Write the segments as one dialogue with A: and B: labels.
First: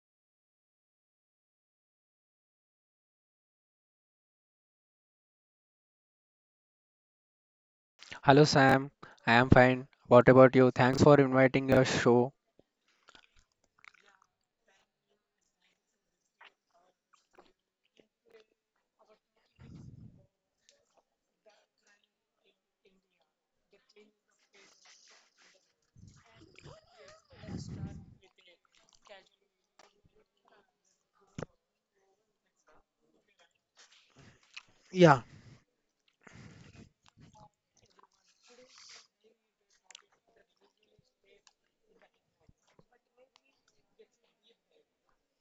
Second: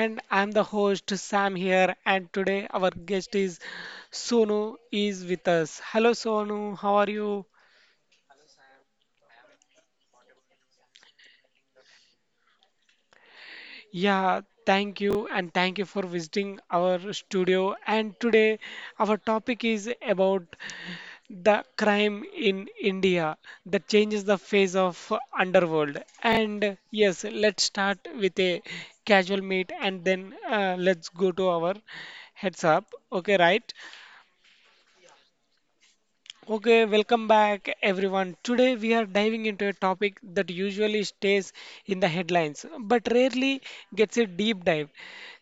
A: And I'm the host Sam here, and today our guest is Sonu is with us. Hello, Sonu, how are you?
B: Hello Sam, I am fine. What about you? Thanks for inviting your show.
A: Yeah, thank you, and thank you for visiting our studio. And today our topic is about the crime in India that changes the face of underworld. And yes, let's start with a casual meet and then let's go to our heads up. Okay, right?
B: Yeah.
A: Okay, welcome back everyone. Today we are diving into a topic that usually stays in the headlines but rarely gets a deep dive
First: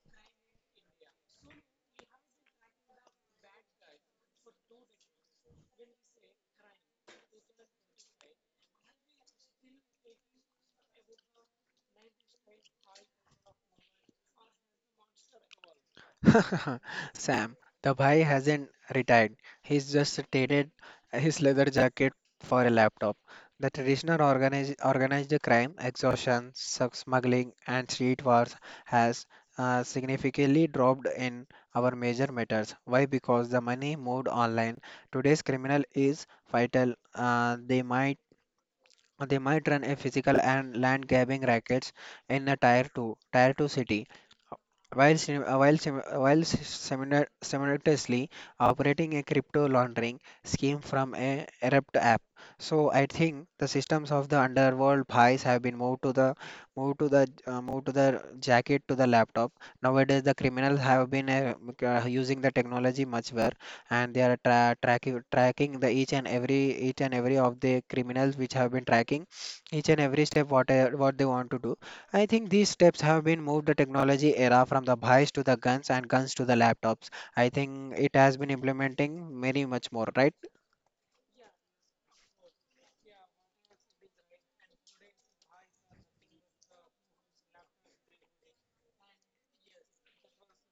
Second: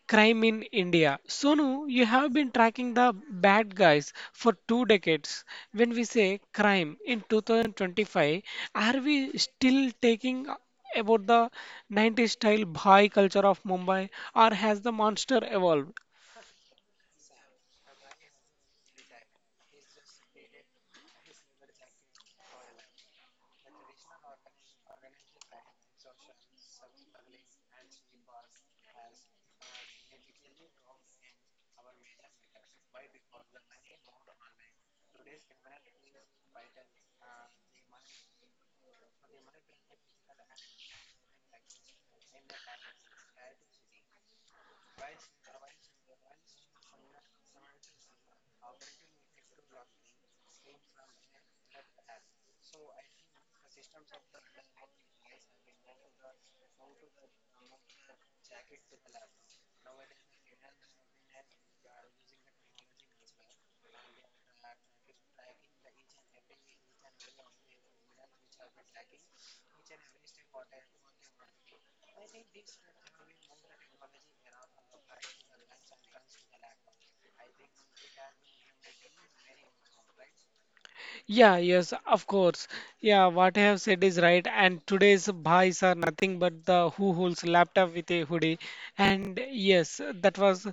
A: crime in India. Sonu, you have been tracking the bad guys for two decades. When we say crime in 2025, are we still taking about the 90s style Bhai culture of Mumbai or has the monster evolved?
B: Sam, the bhai hasn't retired. He's just traded his leather jacket for a laptop. The traditional organized crime, extortion, smuggling, and street wars has significantly dropped in our major matters. Why? Because the money moved online. Today's criminal is vital. They might run a physical and land grabbing rackets in a tier 2 city while, simultaneously operating a crypto laundering scheme from a Erupt app. So I think the systems of the underworld pies have been moved to the jacket to the laptop. Nowadays, the criminals have been using the technology much better, and they are tracking the each and every of the criminals which have been tracking each and every step what they want to do. I think these steps have been moved the technology era from the buys to the guns and guns to the laptops. I think it has been implementing many much more, right?
A: Yeah, yes, of course. Yeah, what I have said is right. And today's buys are nothing but the who holds laptop with a hoodie. And yes, that was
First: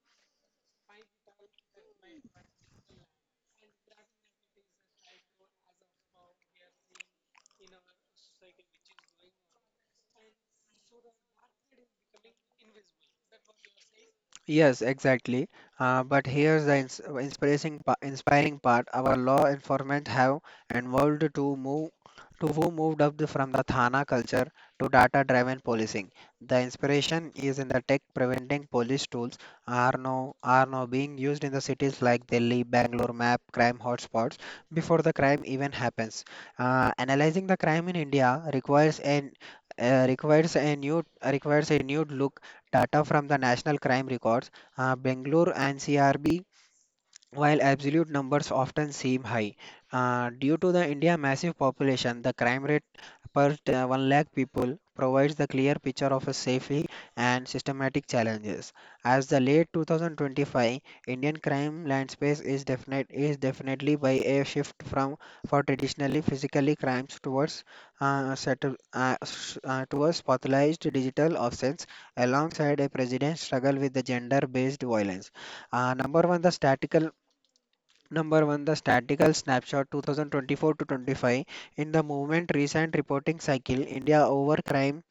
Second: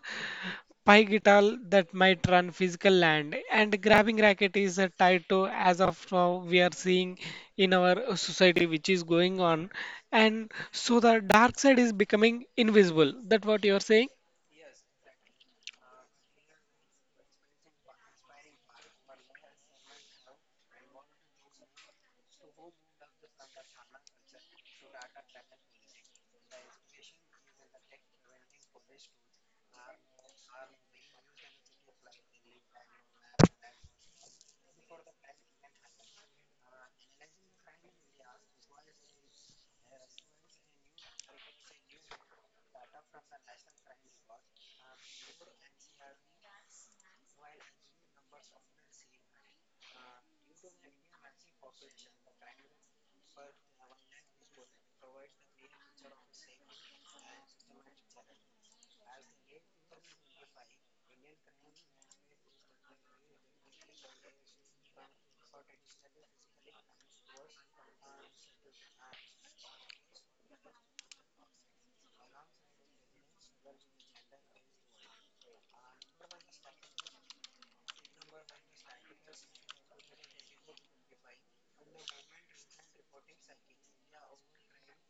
A: pie guitar that might run physical land. And grabbing racket is tied to as of now we are seeing in our society which is going on. And so the dark side is becoming invisible. That what you are saying?
B: Yes, exactly. But here's the inspiring part. Our law enforcement have evolved to move to who moved up the, from the Thana culture to data-driven policing. The inspiration is in the tech preventing police tools are now being used in the cities like Delhi, Bangalore, map crime hotspots before the crime even happens. Analyzing the crime in India requires an requires a new look. Data from the National Crime Records, Bangalore and CRB, while absolute numbers often seem high, due to the India massive population, the crime rate 1 lakh people provides the clear picture of a safely and systematic challenges. As the late 2025 Indian crime landscape is definitely by a shift from for traditionally physically crimes towards towards pathologized digital offenses alongside a president struggle with the gender based violence. Uh, number one, the statistical Number one, the statistical snapshot 2024 to 25. In the movement recent reporting cycle, India over crime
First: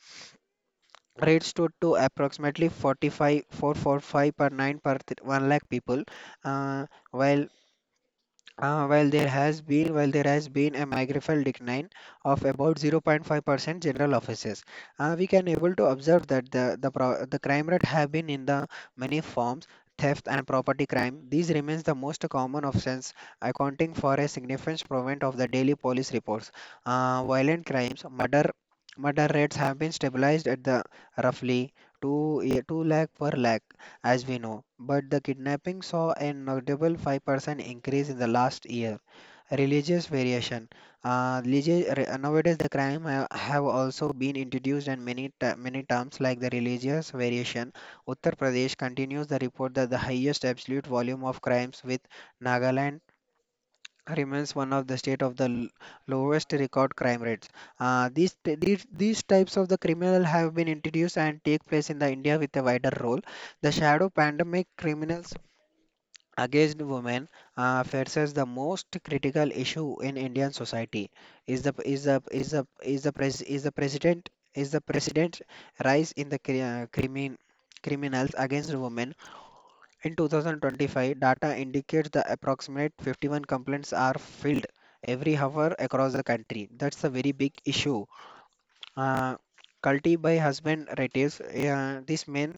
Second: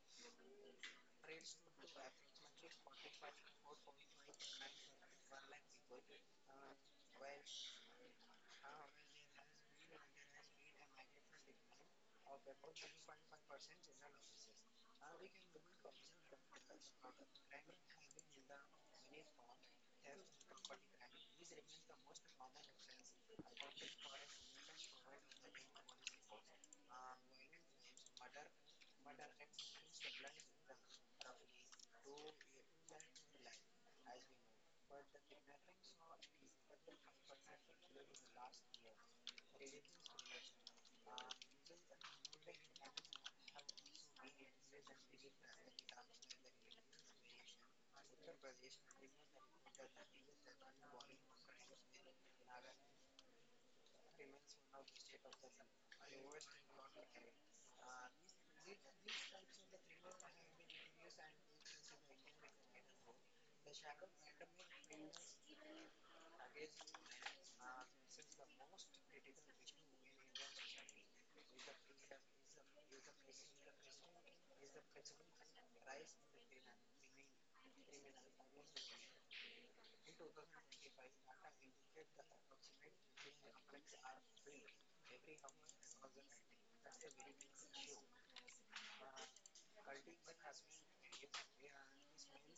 B: rate stood to approximately 45, 445 per 1 lakh people, uh, while while there has been a magnified decline of about 0.5% general offices. We can able to observe that the crime rate have been in the many forms. Theft and property crime, these remains the most common offense, accounting for a significant proportion of the daily police reports. Uh, violent crimes, murder rates have been stabilized at the roughly 2 lakh per lakh, as we know, but the kidnapping saw a notable 5% increase in the last year. Religious variation. Nowadays, the have also been introduced in many terms like the religious variation. Uttar Pradesh continues the report that the highest absolute volume of crimes, with Nagaland remains one of the state of the lowest record crime rates. These types of the criminal have been introduced and take place in the India with a wider role. The shadow pandemic criminals against women, faces the most critical issue in Indian society. Is the is the is the is the pres, is the president Is the president rise in the criminals against women. In 2025, data indicates the approximate 51 complaints are filed every hour across the country. That's a very big issue. Uh, guilty by husband rates. This man.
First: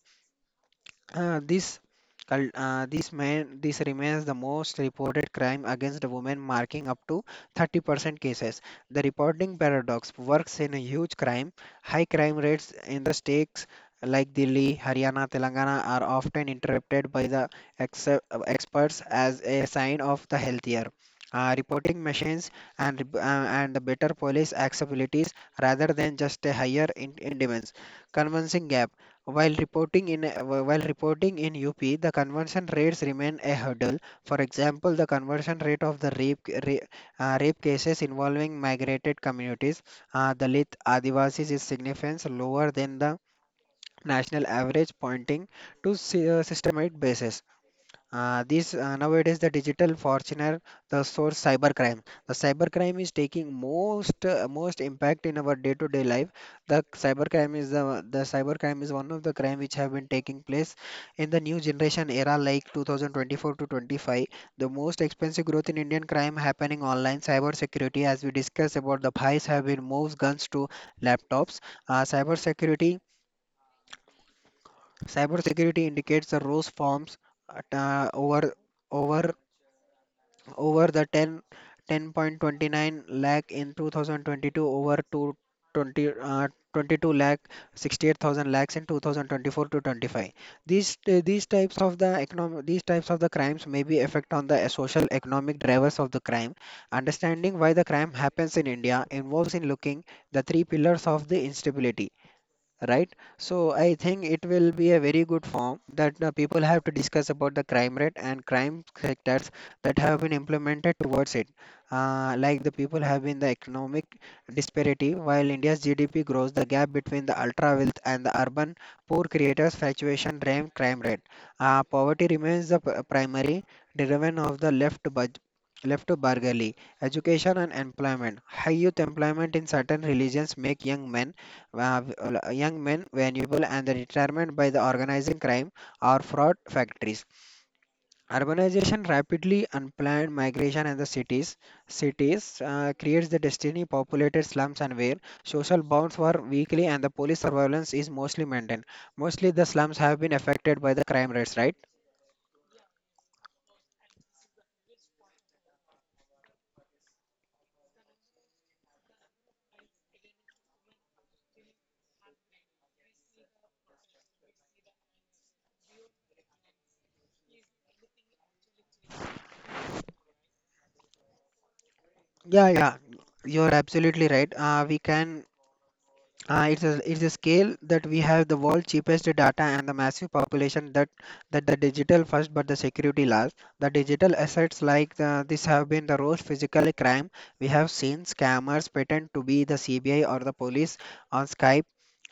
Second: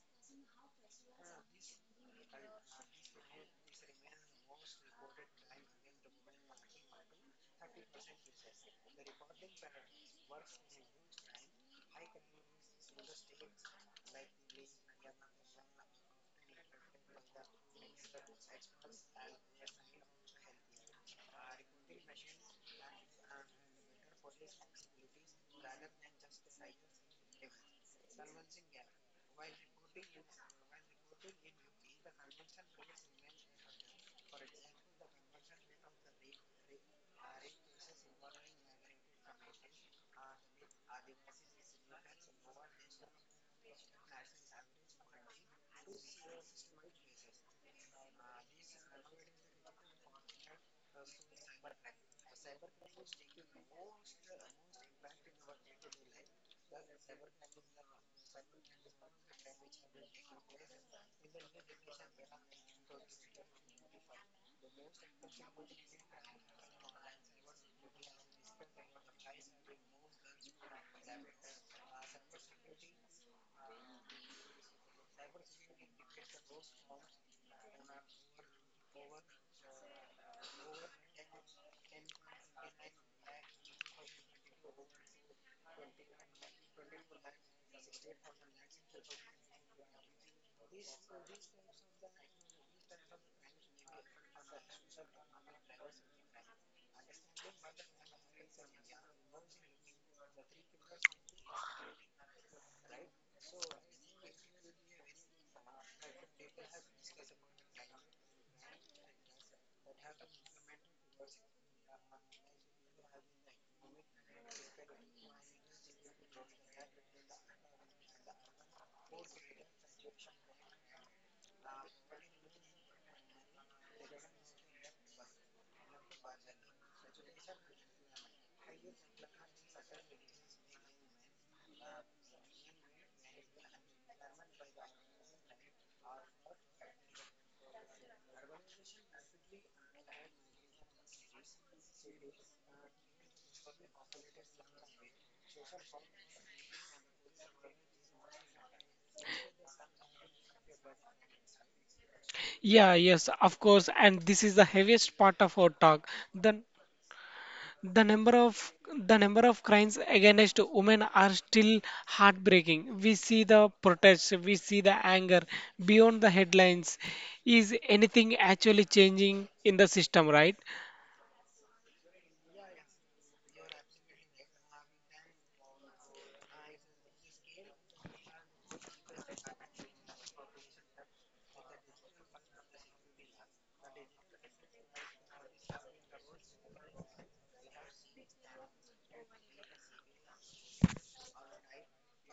B: This cul- this man This remains the most reported crime against women, marking up to 30% cases. The reporting paradox works in a huge crime high crime rates in the states like Delhi, Haryana, Telangana, are often interpreted by the ex- uh, experts as a sign of the healthier, reporting machines and the better police accessibilities rather than just a higher indemnity convincing gap. While reporting in UP, the conversion rates remain a hurdle. For example, the conversion rate of the rape cases involving migrated communities, Dalit, Adivasis, is significantly lower than the national average, pointing to systemic basis. This Nowadays, the digital fortuner, the source cybercrime. The cybercrime is taking most impact in our day-to-day life. The cybercrime is one of the crime which have been taking place in the new generation era, like 2024 to 25. The most expensive growth in Indian crime happening online. Cyber security, as we discussed about the PIs have been moves guns to laptops. Uh, cyber security, Cyber security indicates the rose forms at, over over the 10 10.29 lakh in 2022 over to 20 uh, 22 lakh 68,000 lakhs in 2024 to 25. These these types of the economic these types of the crimes may be effect on the, social economic drivers of the crime. Understanding why the crime happens in India involves in looking the three pillars of the instability, right? So I think it will be a very good form that the people have to discuss about the crime rate and crime sectors that have been implemented towards it. Like the people have been the economic disparity, while India's GDP grows, the gap between the ultra wealth and the urban poor creators fluctuation drive crime rate. Poverty remains the primary driven of the left budget left to Bargali, education and employment. High youth employment in certain religions make uh, young men vulnerable and the retirement by the organizing crime or fraud factories. Urbanization, rapidly unplanned migration and the cities, creates the destiny populated slums and where social bonds were weakly and the police surveillance is mostly maintained. Mostly the slums have been affected by the crime rates, right?
A: Yeah, yes, of course. And this is the heaviest part of our talk. Then The number of the number of crimes against women are still heartbreaking. We see the protests, we see the anger beyond the headlines. Is anything actually changing in the system, right?
B: Yeah, yeah, you're absolutely right. We can it's a scale that we have the world cheapest data and the massive population that the digital first but the security last. The digital assets like the, this have been the worst physical crime. We have seen scammers pretend to be the CBI or the police on Skype.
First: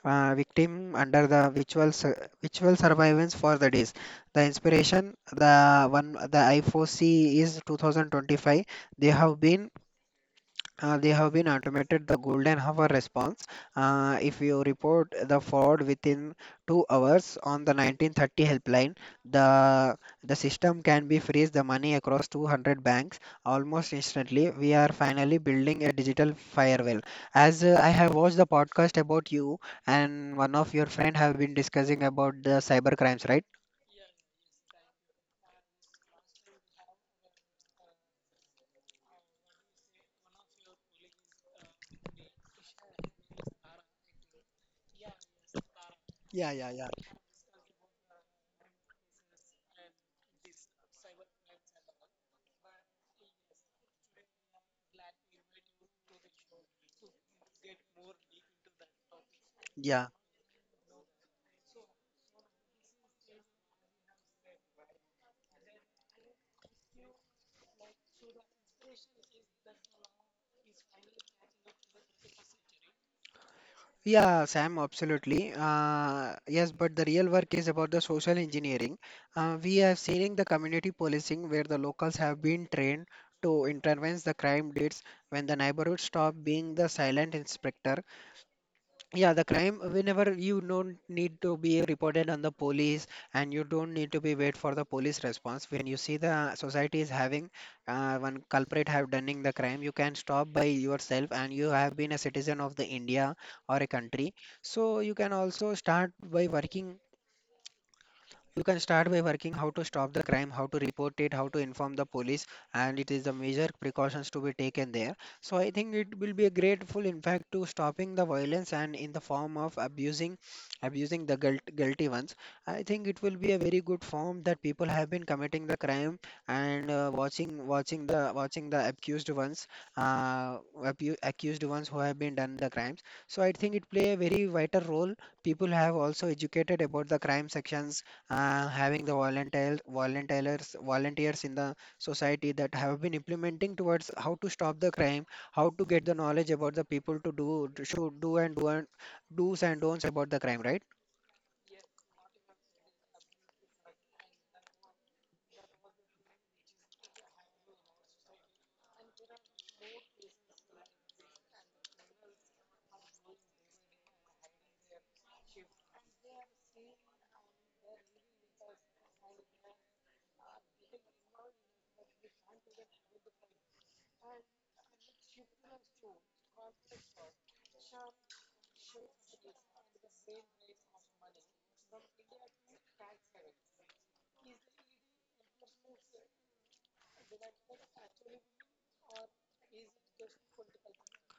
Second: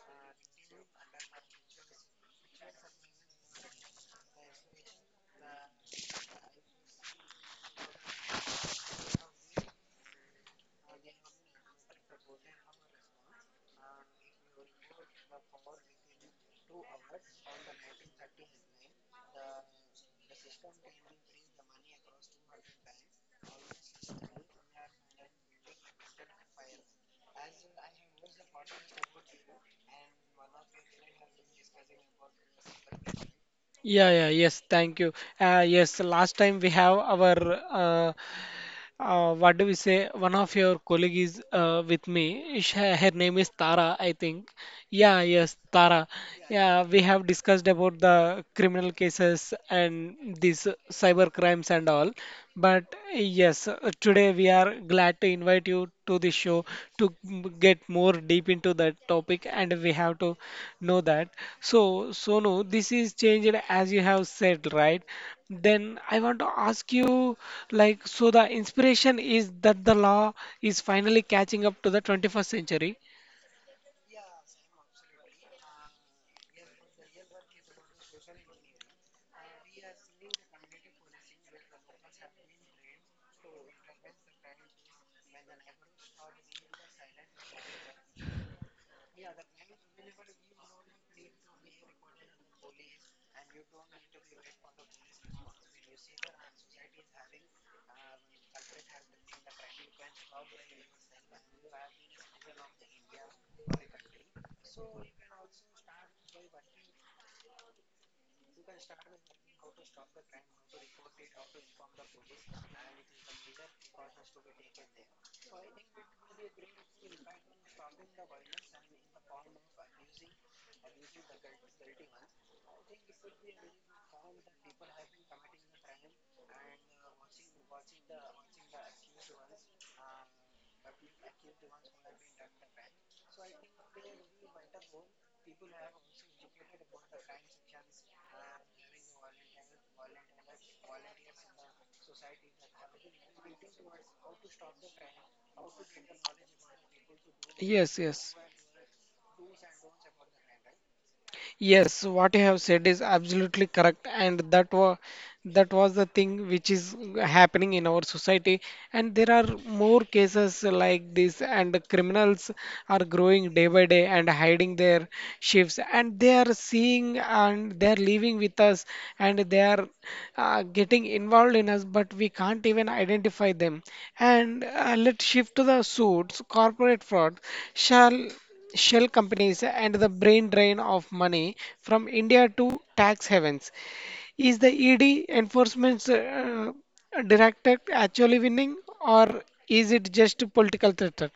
B: Victim under the virtual surveillance for the days. The inspiration the one the I4C is 2025. They have been they have been automated the golden hour response. If you report the fraud within 2 hours on the 1930 helpline, the the system can be freeze the money across 200 banks almost instantly. We are finally building a digital firewall. As, I have watched the podcast about you, and one of your friend have been discussing about the cyber crimes, right?
A: Yeah, yeah, yes, thank you. Yes, last time we have our what do we say? One of your colleague is with me. Her name is Tara, I think. Yeah, yes, Tara.
B: Yeah, yeah,
A: Yeah,
B: yeah.
A: we have discussed about the criminal cases and these cyber crimes and all. But yes, today we are glad to invite you to the show to get more deep into that topic, and we
B: Yeah.
A: have to know that. So, Sonu, this is changed as you have said, right? Then I want to ask you, like, so the inspiration is that the law is finally catching up to the 21st century.
B: Yeah, Sam, absolutely. Yes, but the real work is about the social engineering. We have seen in the community policing where the locals have been trained to intervene the crime deeds when the neighborhood stop being the silent inspector. Yeah, the crime, whenever you don't need to be reported on the police and you don't need to be wait for the police response. When you see the society is having, one culprit have done the crime, you can stop by yourself and you have been a citizen of the India or a country. So you can also start by working you can start by working how to stop the crime, how to report it, how to inform the police, and it is the major precautions to be taken there. So I think it will be a grateful in fact, to stopping the violence and in the form of abusing the guilty ones. I think it will be a very good form that people have been committing the crime and, watching the accused ones, uh, accused ones who have been done the crimes. So I think it play a very vital role. People have also educated about the crime sections, having the volunteers in the society that have been implementing towards how to stop the crime, how to get the knowledge about the people to
A: Yes,
B: should do
A: yes.
B: and do's and don'ts about the crime, right?
A: Yes, what you have said is absolutely correct, and that was the thing which is happening in our society and there are more cases like this and the criminals are growing day by day and hiding their shifts and they are seeing and they are living with us and they are getting involved in us but we can't even identify them and let's shift to the suits corporate fraud shall shell companies and the brain drain of money from India to tax havens. Is the ED enforcement director actually winning, or is it just a political theater?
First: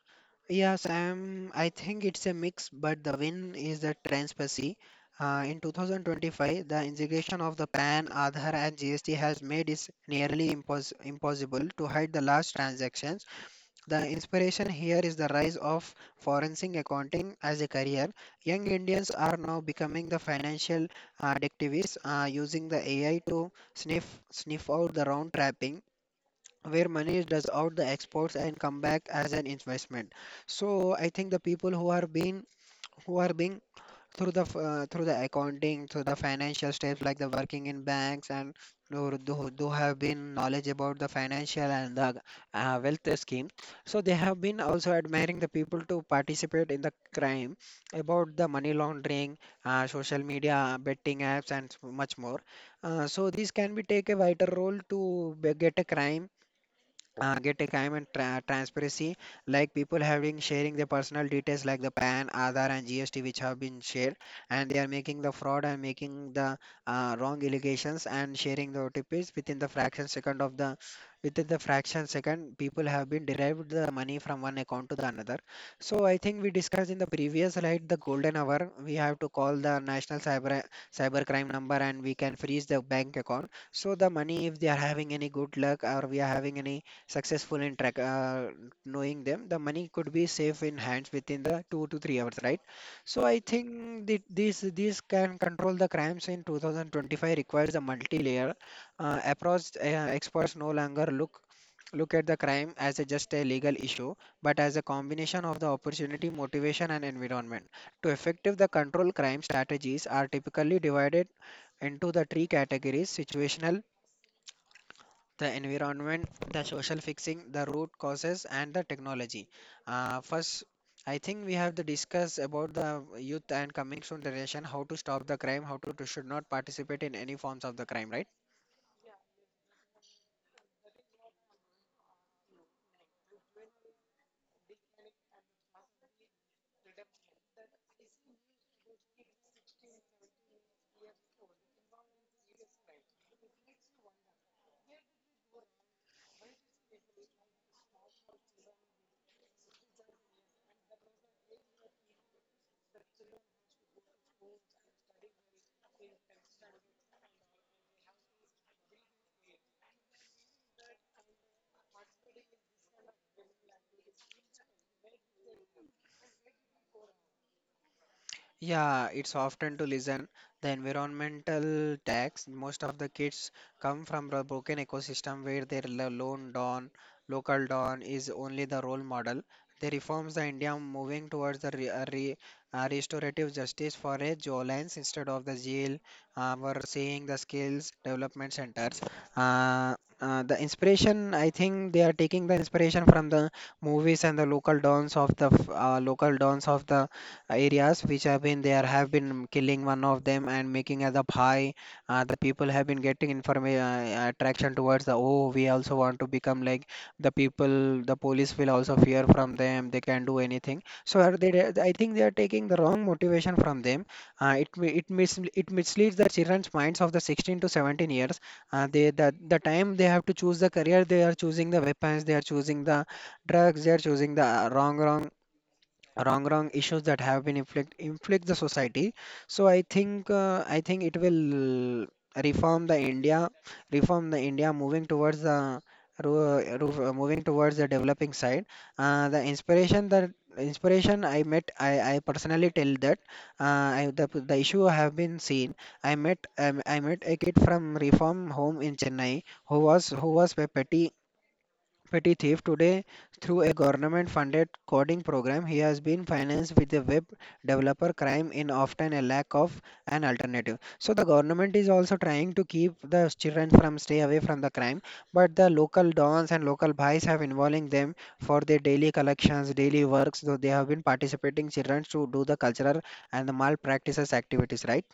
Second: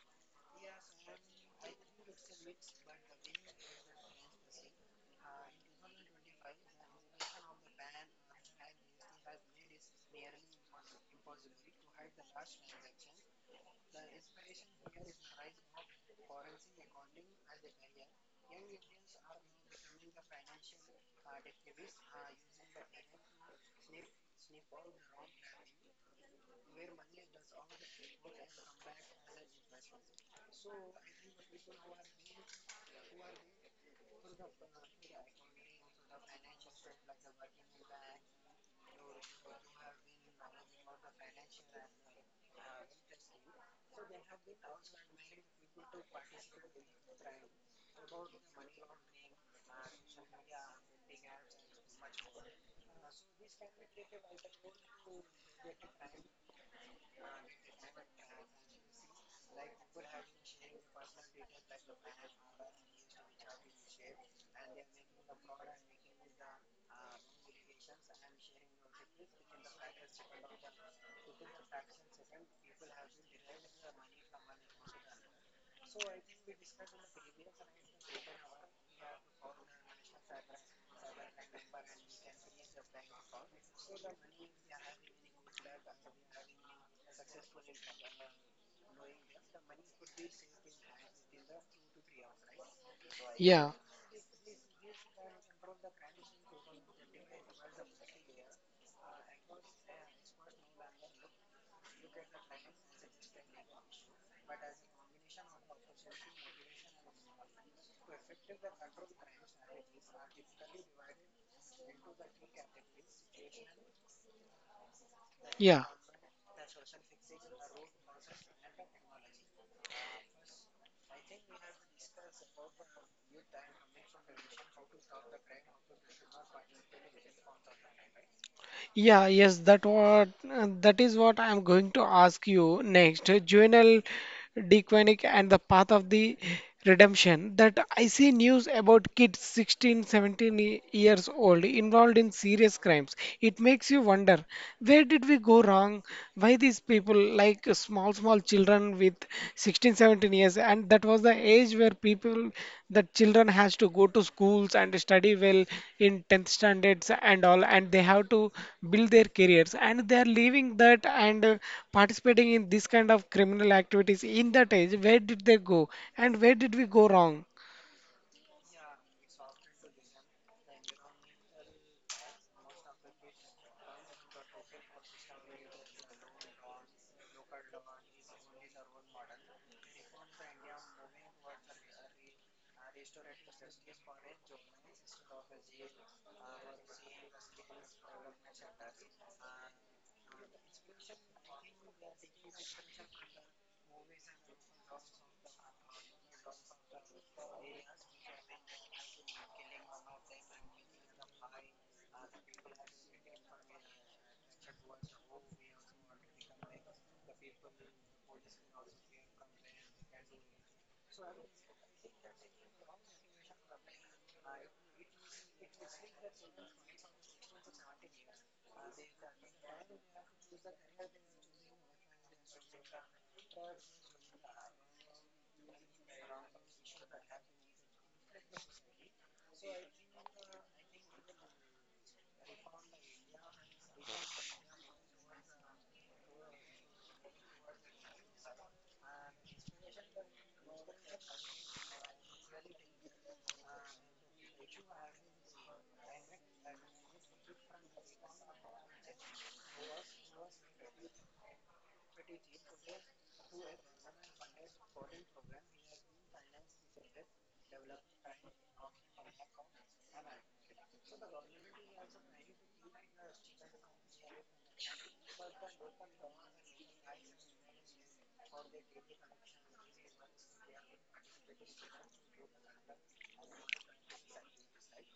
B: I think it's a mix, but the win is the transparency. In 2025, the integration of the PAN, Aadhaar, and GST has made it nearly impossible to hide the large transactions. The inspiration here is the rise of forensic accounting as a career. Young Indians are now becoming the financial, detectives, using the AI to sniff out the round trapping where money does out the exports and come back as an investment. So I think the people who are being who are being through through the accounting through the financial steps like the working in banks and who have been knowledge about the financial and the wealth scheme, so they have been also admiring the people to participate in the crime about the money laundering, social media betting apps and much more. Uh, so this can be take a vital role to get a crime, get a crime and transparency, like people having sharing their personal details like the pan aadhaar and gst which have been shared, and they are making the fraud and making the wrong allegations and sharing the otps within the fraction second of the within the fraction second people have been derived the money from one account to the another. So I think we discussed in the previous slide the golden hour. We have to call the national cyber crime number and we can freeze the bank account, so the money if they are having any good luck or we are having any successful in track, knowing them, the money could be safe in hands within the 2 to 3 hours, right? So I
A: Yeah,
B: think that this can control the crimes in 2025, requires a multi-layer approach. Experts no longer look at the crime as a just a legal issue, but as a combination of the opportunity motivation and environment. To effective the control crime strategies are typically divided into the three categories: situational, the
A: yeah.
B: environment, the social fixing, the root causes, and the technology. First, I think we have to discuss about the youth and coming soon generation, how to stop the crime, how to should not participate in any forms of the crime, right?
A: Yeah, yes, that what that is what I am going to ask you next. Juvenal Dequanic and the path of the redemption. That I see news about kids 16, 17 years old involved in serious crimes. It makes you wonder, where did we go wrong? Why these people like small, small children with 16, 17 years and that was the age where people the children has to go to schools and study well in 10th standards and all and they have to build their careers and they are leaving that and participating in this kind of criminal activities in that age where did they go and where did we go wrong.
B: Yeah, it's often to listen. The environmental tax, most of the kids come from a broken ecosystem where their lone don, local don is only the role model. The reforms the India moving towards the restorative justice for a Jolines instead of the jail. We're seeing the skills development centers. The inspiration, I think they are taking the inspiration from the movies and the local dons of local dons of the areas which have been there have been killing one of them and making as a pie. The people have been getting information, attraction towards the, oh, we also want to become like the people, the police will also fear from them, they can do anything. So are they, I think they are taking the wrong motivation from them. Uh, it mi- it mis it misleads the children's minds of the 16 to 17 years. The time they have to choose the career, they are choosing the weapons, they are choosing the drugs, they are choosing the wrong issues that have been inflict the society. So I think it will reform the India, moving towards the moving towards the developing side. The inspiration, I personally tell that, the issue have been seen. I met a kid from reform home in Chennai who was petty Petty Thief today. Through a government funded coding program he has been financed with a web developer crime in often a lack of an alternative. So the government is also trying to keep the children from stay away from the crime, but the local dons and local bhai's have involving them for their daily collections daily works, so they have been participating children to do the cultural and the malpractices activities, right?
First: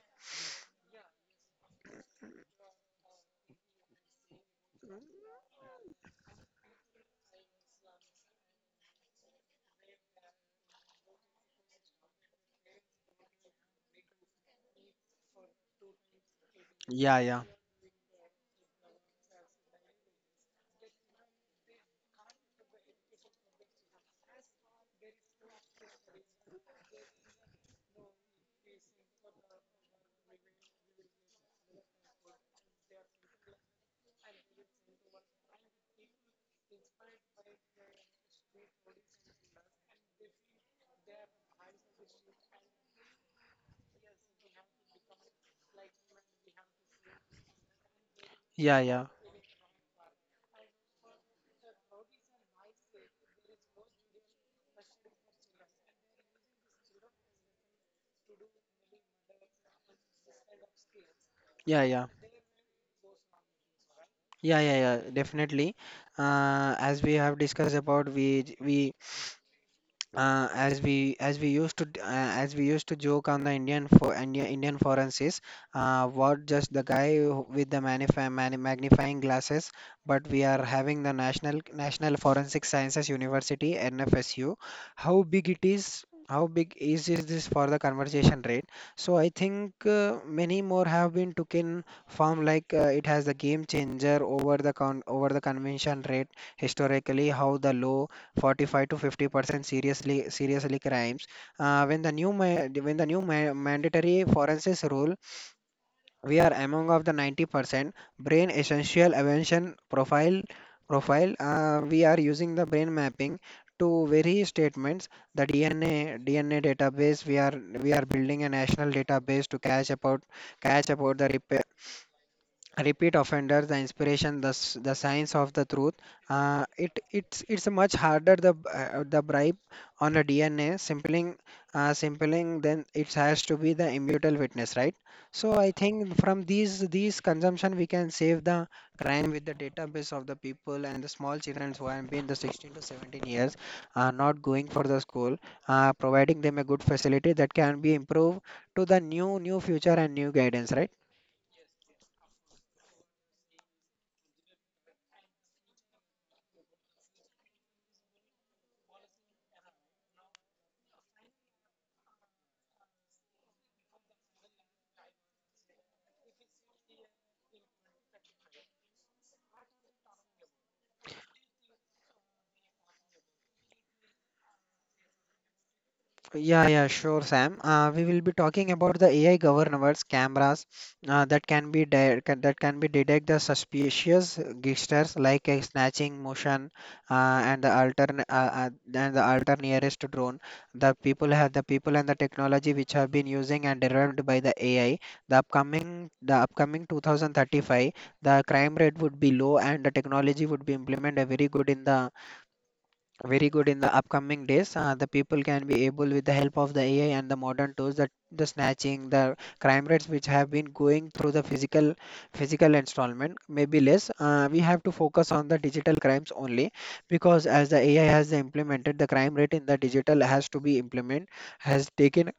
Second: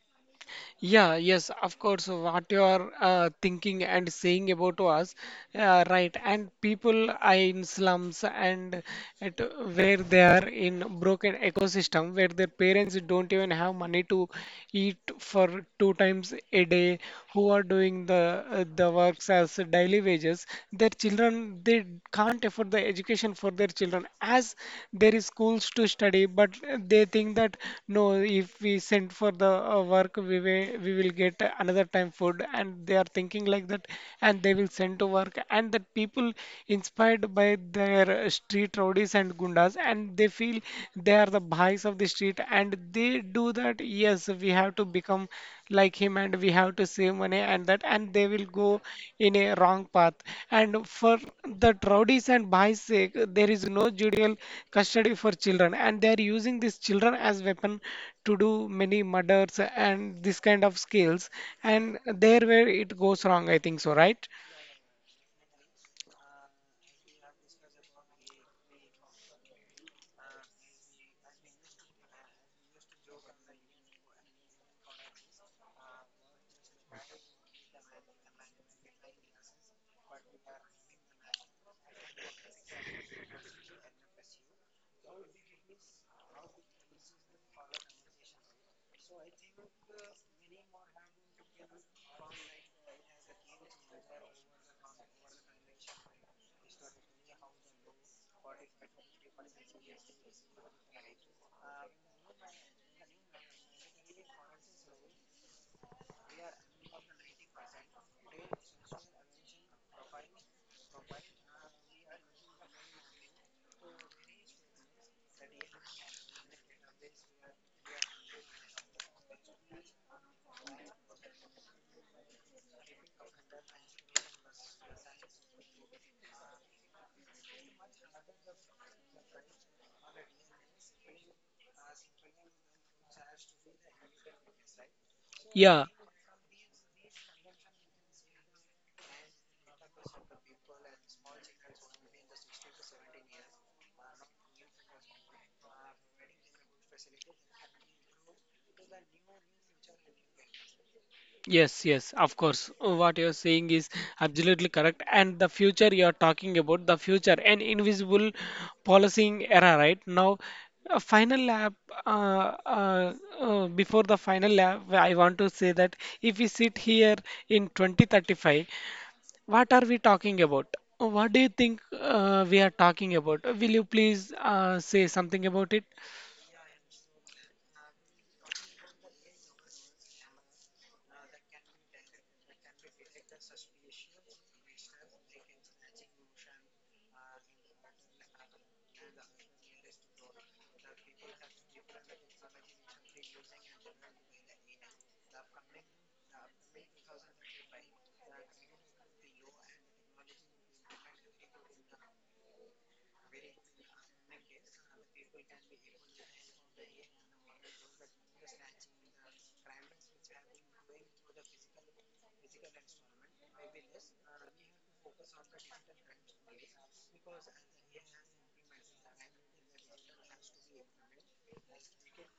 A: Yeah, yes, of course. What you are thinking and saying about us, right? And people are in slums and at where they are in broken ecosystem, where their parents don't even have money to eat for two times a day,
B: Yeah, yeah,
A: who are doing the works as daily wages. Their children they can't afford the education for their children as there is schools to study but they think that no if we send for the work we will get another time food and they are thinking like that and they will send to work and that people inspired by their street rowdies and gundas and they feel they are the bhais of the street and they do that yes we have to become like him and we have to save money and that and they will go
B: yeah, yeah,
A: in a wrong path and for the rowdies and boys sake there is no judicial custody for children and they are using these children as weapon to do many murders and this kind of skills
B: yeah,
A: and
B: yeah.
A: there where it goes wrong I think so right.
B: Yeah, yeah, yeah, definitely. As we have discussed about, we as we as we used to d- as we used to joke on the Indian forensics, what just the guy with the magnifying glasses. But we are having the National Forensic Sciences University, NFSU. How big it is? How big is this for the conversation rate? So I think many more have been took in form, like it has the game changer over the con over the convention rate historically, how the low 45 to 50% seriously seriously crimes. When the new mandatory forensics rule, we are among of the 90% brain essential evasion profile. We are using the brain mapping to vary statements. The DNA database we are building a national database to catch about the repeat offenders, the inspiration the, the science of the truth. It's much harder the the bribe on the DNA simpling, then it has to be the immutable witness, right? So I
A: Yeah,
B: think from these consumption we can save the crime with the database of the people and the small children who have been the 16 to 17 years not going for the school, providing them a good facility that can be improved to the new future and new guidance, right?
A: Yes, yes, of course. What you're saying is absolutely correct. And the future you're talking about, the future, an invisible policing era, right? Now, a final lap, uh, uh, before the final lap, I want to say that if we sit here in 2035, what are we talking about? What do you think we are talking about? Will you please say something about it?
B: Yeah, yeah, sure, Sam. We will be talking about the AI governors cameras that can that can be detect the suspicious gestures like a snatching motion, and the alter nearest drone. The people have the people and the technology which have been using and derived by the AI. The upcoming 2035, the crime rate would be low and the technology would be implemented very good in the upcoming days. The people can be able, with the help of the AI and the modern tools, that the snatching, the crime rates which have been going through the physical installment may be less. We have to focus on the digital crimes only, because as the AI has implemented, the crime rate in the digital has to be implement has taken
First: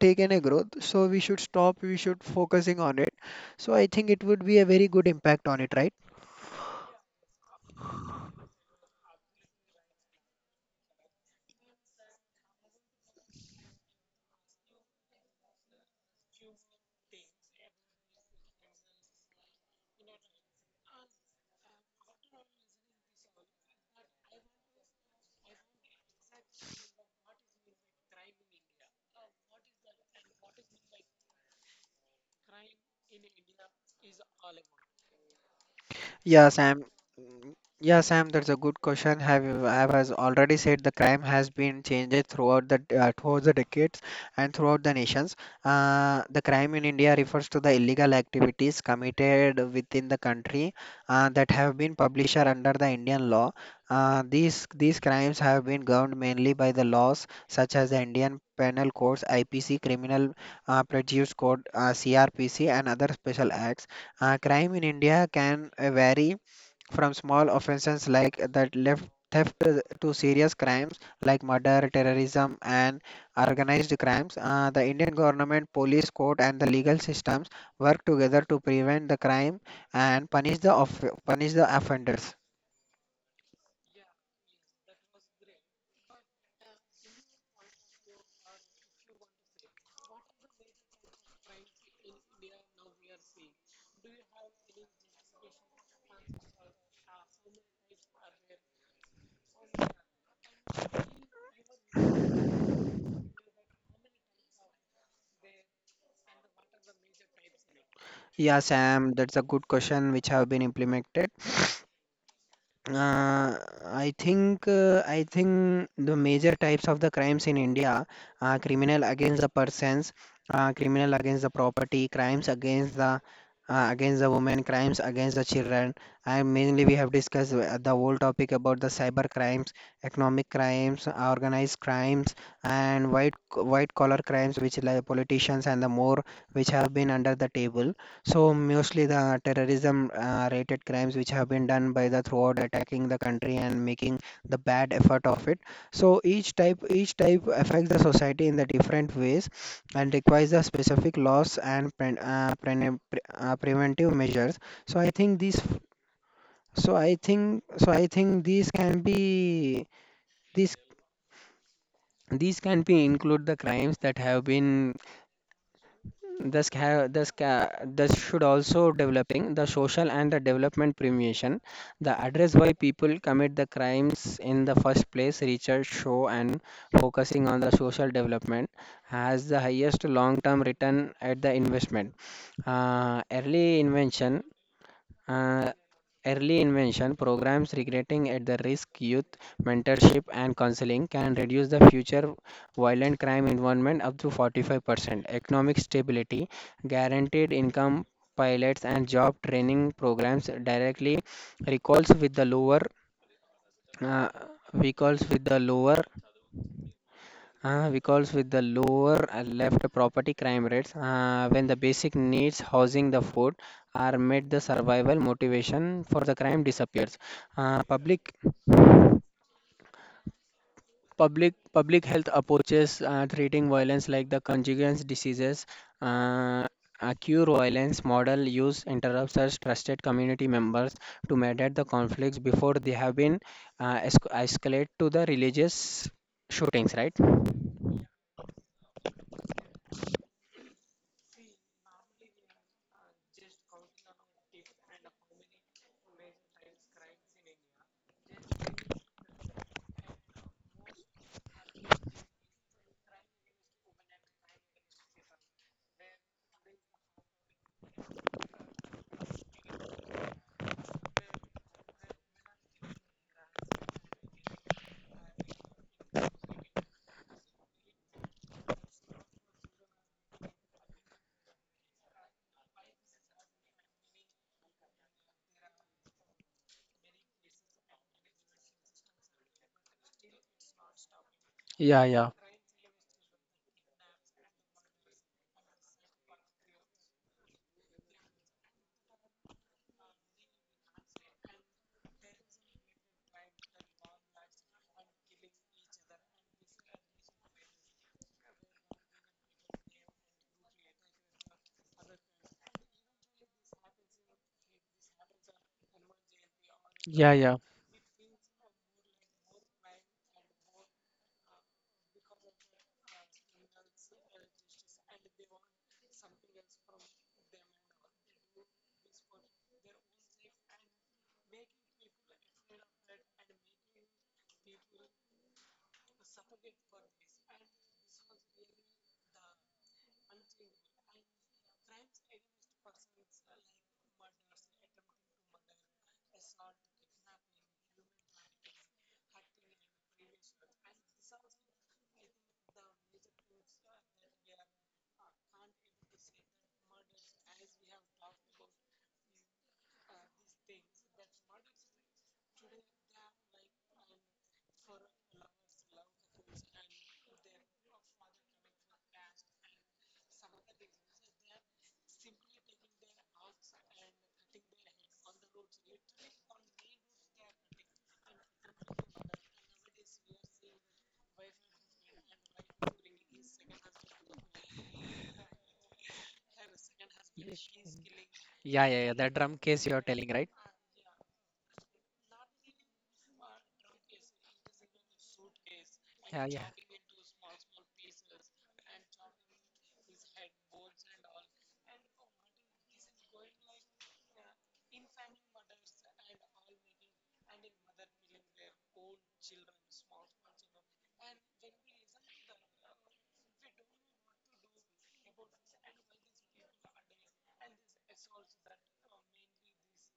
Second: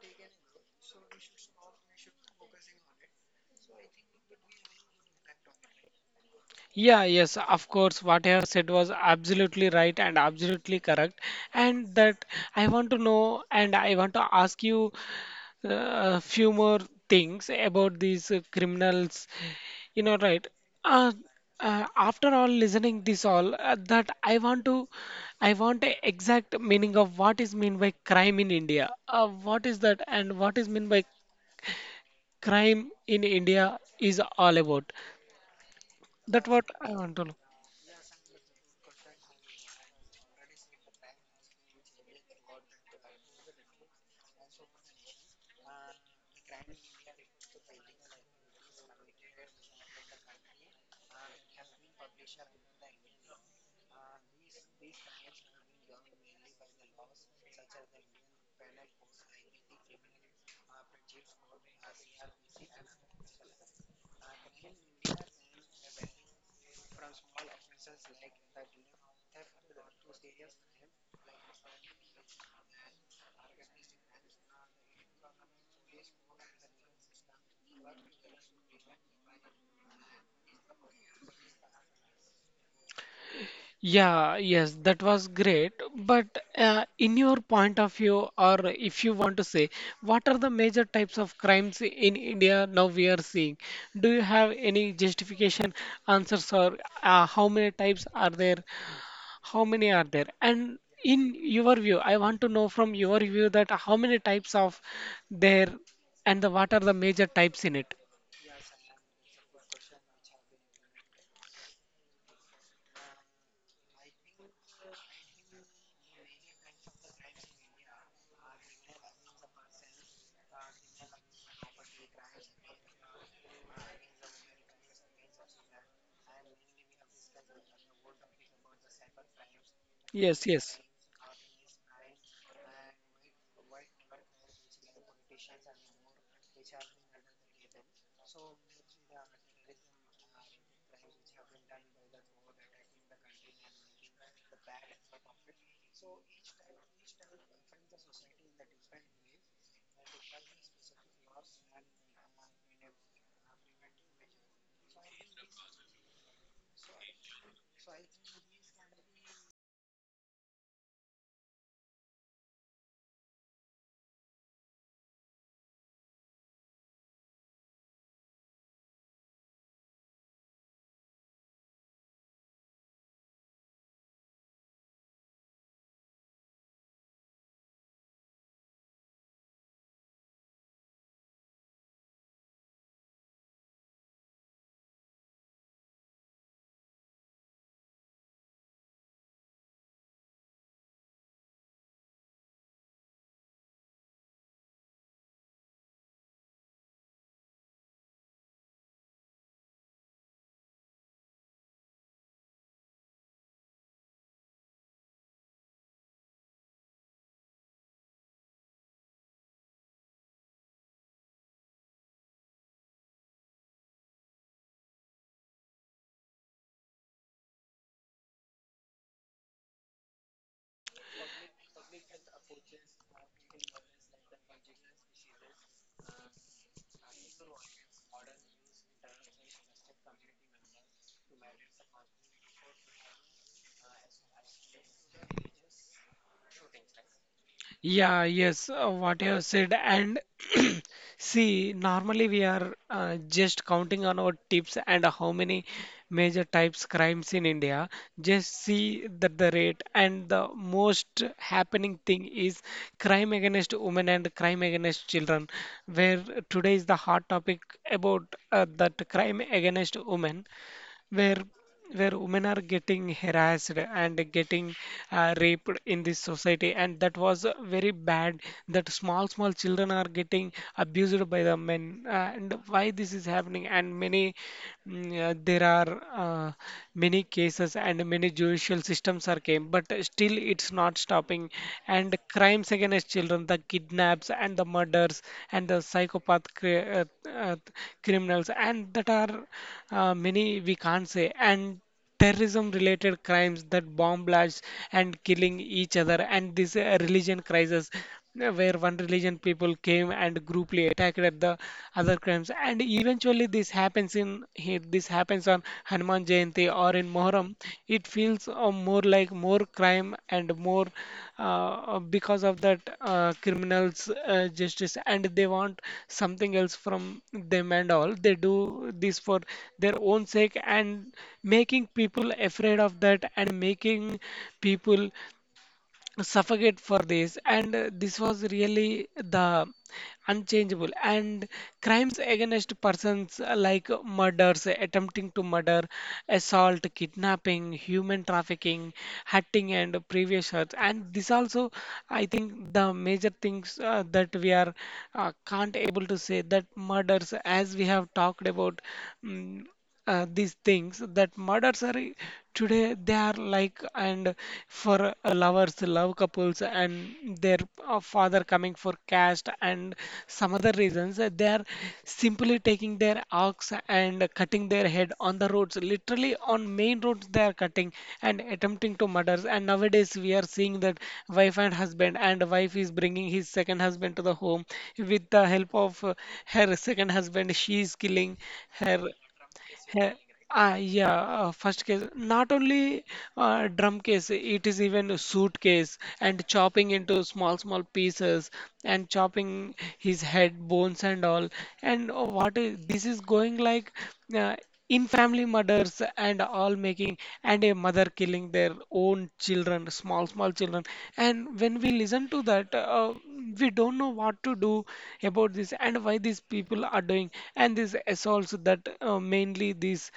B: a growth. So we should stop. We should focusing on it. So I think it would be a very good impact on it, right?
A: Yeah, yes, of course. What I have said was absolutely right and absolutely correct. And that I want to know and I want to ask you a few more things about these criminals. You know, right? Uh, after all listening this all that I want to I want a exact meaning of what is mean by crime in India. What is that and what is mean by crime in India is all about.
B: Yeah,
A: That what
B: Sam.
A: I want to know.
B: Yeah, Sam, that's a good question. Have you- I was already said the crime has been changed throughout the decades and throughout the nations. The crime in India refers to the illegal activities committed within the country that have been published under the Indian law. These crimes have been governed mainly by the laws such as the Indian Penal Codes, IPC, Criminal Procedure Code, CRPC, and other special acts. Crime in India can vary from small offenses like that left theft to serious crimes like murder, terrorism, and organized crimes. The Indian government, police, court, and the legal systems work together to prevent the crime and punish the punish the offenders.
A: Yeah, yes, that was great. But in your point of view, or if you want to say, what are the major types of crimes in India now we are seeing? Do you have any justification answers, or how many types are there? How many are there? And in your view, I want to know from your view that how many types of there and the, what are the major types in it?
B: Yeah, Sam, that's a good question which have been implemented. Uh, I think the major types of the crimes in India are criminal against the persons, criminal against the property, crimes against the women, crimes against the children. And mainly we have discussed the whole topic about the cyber crimes,
A: Yes,
B: economic
A: yes.
B: crimes, organized crimes, and white collar crimes, which like politicians and the more which have been under the table. So mostly the terrorism rated crimes which have been done by the throughout attacking the country and making the bad effort of it. So each type affects the society in the different ways and requires the specific laws and preventive measures. So I think these so I think these can be these these can be include the crimes that have been this should also developing the social and the development premiation. The address why people commit the crimes in the first place, research show and focusing on the social development has the highest long-term return at the investment. Uh, early invention uh, Early invention programs regretting at the risk youth mentorship and counseling can reduce the future violent crime involvement up to 45% economic stability guaranteed income pilots and job training programs directly recalls with the lower uh, recalls with the lower, because with the lower left property crime rates. When the basic needs, housing, the food are met, the survival motivation for the crime disappears. Uh, public Public health approaches treating violence like the conjugal diseases, uh, a cure violence model use interrupts as trusted community members to mediate the conflicts before they have been escalate to the religious shootings, right?
A: Yeah, yes, what you have said. And see, normally we are just counting on our tips and how many major types crimes in India. Just see that the rate and the most happening thing is crime against women and crime against children, where today is the hot topic about that crime against women where where women are getting harassed and getting raped in this society and that was very bad that small small children are getting abused by the men and why this is happening and many there are uh, many cases and many judicial systems are came but still it's not stopping
B: Yeah,
A: and
B: yeah,
A: crimes against children, the kidnaps and the murders and the psychopath uh, uh, criminals, and that are many we can't say. And terrorism related crimes that bomb blasts and killing each other and this religion crisis yeah, where one religion people came and grouply attacked at the other crimes and eventually this happens in here this happens on Hanuman Jayanti or in
B: yeah,
A: Moharram
B: yeah.
A: it feels more like more crime and more because of that criminals justice and they want something else from them and all they do this for their own sake and making people afraid of that and making people suffocate for this and this was really the unchangeable and crimes against persons like murders attempting to murder assault kidnapping human trafficking hurting and previous hurts and this also I think the major things that we are can't able to say that murders as we have talked about mm these things that murders are today they are like and for lovers love couples and their father coming for caste and some other reasons they are simply taking their ox and cutting their head on the roads literally on main roads they are cutting and attempting to murders and nowadays we are seeing that wife and husband and wife is bringing his second husband to the home with the help of her second husband she is killing
B: Yeah,
A: her
B: yeah, yeah. That drum case you are
A: uh,
B: telling, right?
A: yeah, first case, not only drum case, it is even a suitcase and
B: Yeah, yeah.
A: chopping into small, small pieces and chopping his head, bones and all. And what is this is going like uh, in family murders and all making and a mother killing their own children small small children and when we listen to that we don't know what to do about this and why these people are doing and these assaults that mainly these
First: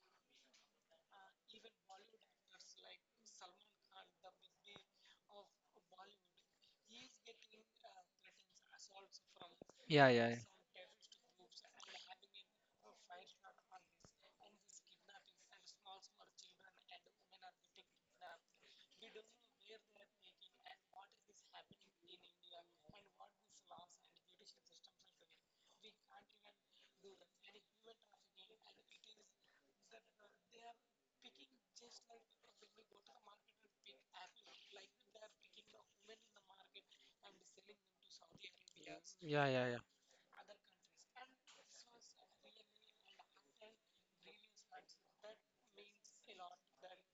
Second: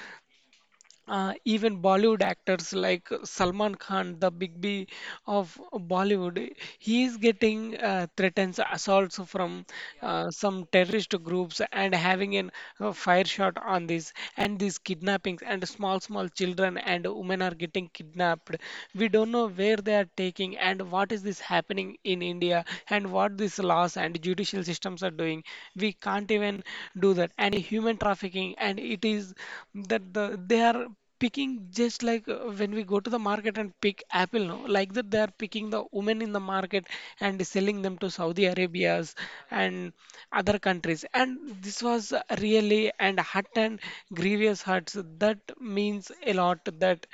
A: even Bollywood actors like Salman Khan, the Big B of Bollywood, he is getting threats, assaults from
B: Yeah, yeah.
A: some terrorist groups and having an fire shot on this and these kidnappings and small small children and women are getting kidnapped. We don't know where they are taking and what is this happening in India and what these laws and judicial systems are doing. We can't even do that and human trafficking and it is that the they are picking just like when we go to the market and pick apple no like that they are picking the women in the market and selling them to Saudi Arabia's
B: Yeah, yeah,
A: and other countries and this was really and hurt and grievous hurts that means a lot that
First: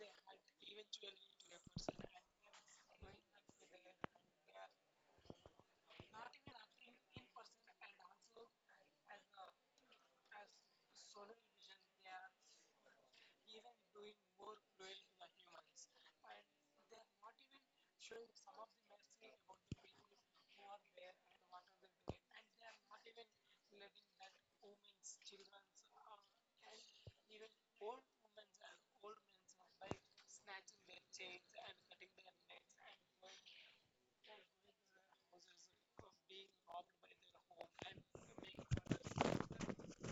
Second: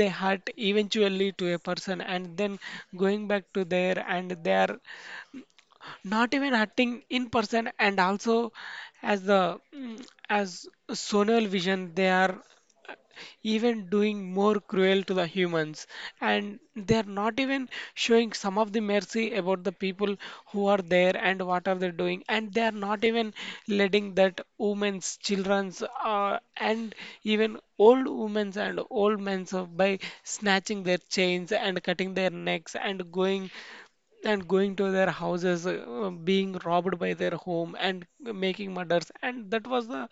A: they hurt eventually to a person and then going back to there and they are not even acting in person and also as the as sonal vision they are uh, even doing more cruel to the humans and they are not even showing some of the mercy about the people who are there and what are they doing and they are not even letting that women's children's and even old women's and old men's by snatching their chains and cutting their necks and going to their houses, being robbed by their home, and making murders. And that was the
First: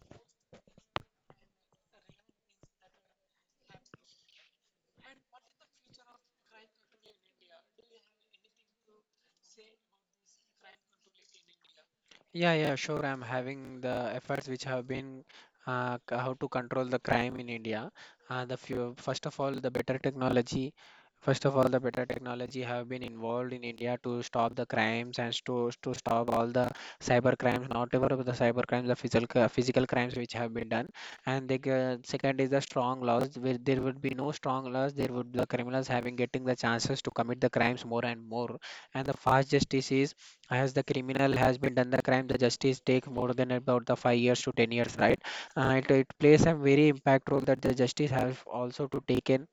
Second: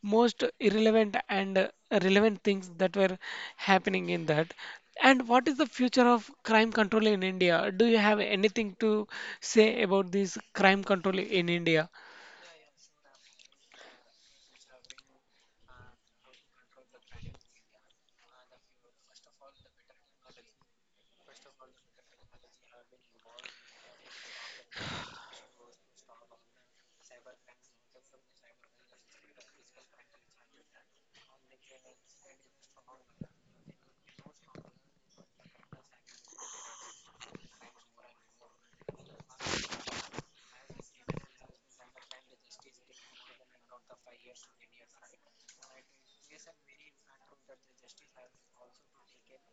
A: most irrelevant and relevant things that were happening in that. And what is the future of crime control in India? Do you have anything to say about this crime control in India?
B: Yeah, yeah. Sure. I'm having the efforts which have been how to control the crime in India. First of all, the better technology. First of all, the better technology have been involved in India to stop the crimes and to stop all the cyber crimes, not ever the cyber crimes, the physical crimes which have been done. And the second is the strong laws. Where there would be no strong laws, there would the criminals having getting the chances to commit the crimes more and more. And the fast justice is, as the criminal has been done the crime, the justice take more than about the 5 years to 10 years, right? It plays a very impact role that the justice have also to take in,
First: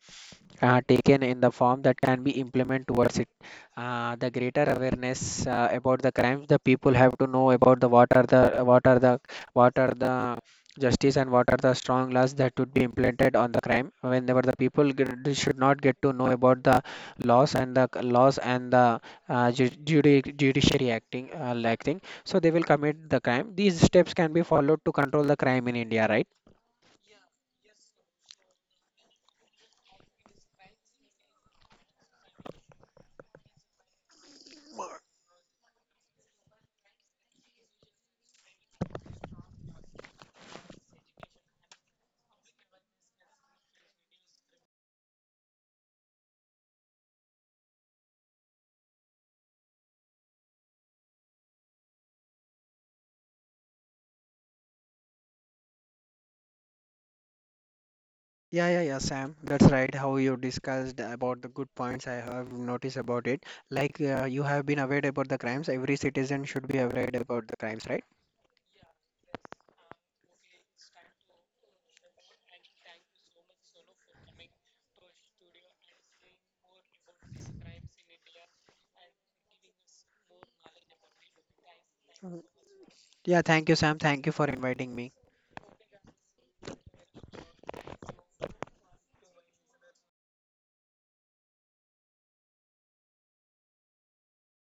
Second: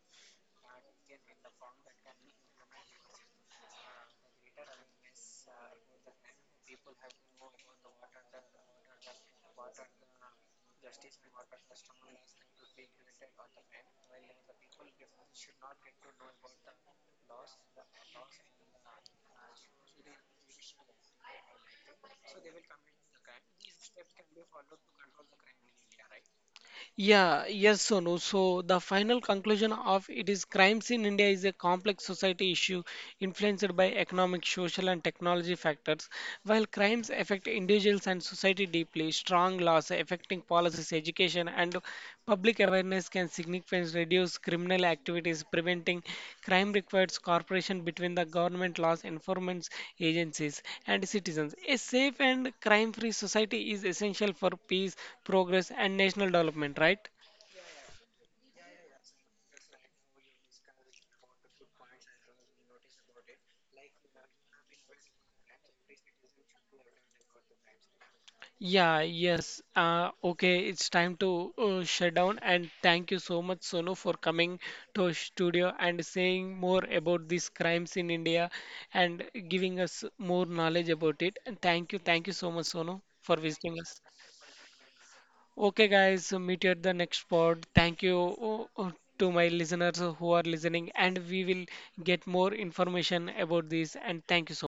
B: taken in the form that can be implemented towards it. The greater awareness about the crimes, the people have to know about the what are the what are the what are the justice and what are the strong laws that would be implemented on the crime. Whenever the people get, they should not get to know about the laws and laws and the judiciary acting like thing, so they will commit the crime. These steps can be followed to control the crime in India, right?
A: Yeah, yes, Sonu. So the final conclusion of it is crime in India is a complex society issue influenced by economic, social, and technology factors. While crimes affect individuals and society deeply, strong laws affecting policies, education, and public awareness can significantly reduce criminal activities. Preventing crime requires cooperation between the government, laws enforcement agencies, and citizens. A safe and crime free society is essential for peace, progress, and national development, right?
B: Yeah, yeah, yeah, Sam. That's right. How you discussed about the good points I have noticed about it. Like you have been aware about the crimes. Every citizen should be aware about the crimes, right?
A: Yeah, yes. Okay, it's time to shut down. And thank you so much, Sonu, for coming to our studio and saying more about these crimes in India and giving us more knowledge about it. And thank you so much, Sonu, for
B: Yeah, thank you,
A: visiting
B: Sam.
A: us.
B: Thank you for inviting me.
A: Okay, guys, so meet you at the next pod. Thank you to my listeners who are listening, and we will get more information about this. And thank you so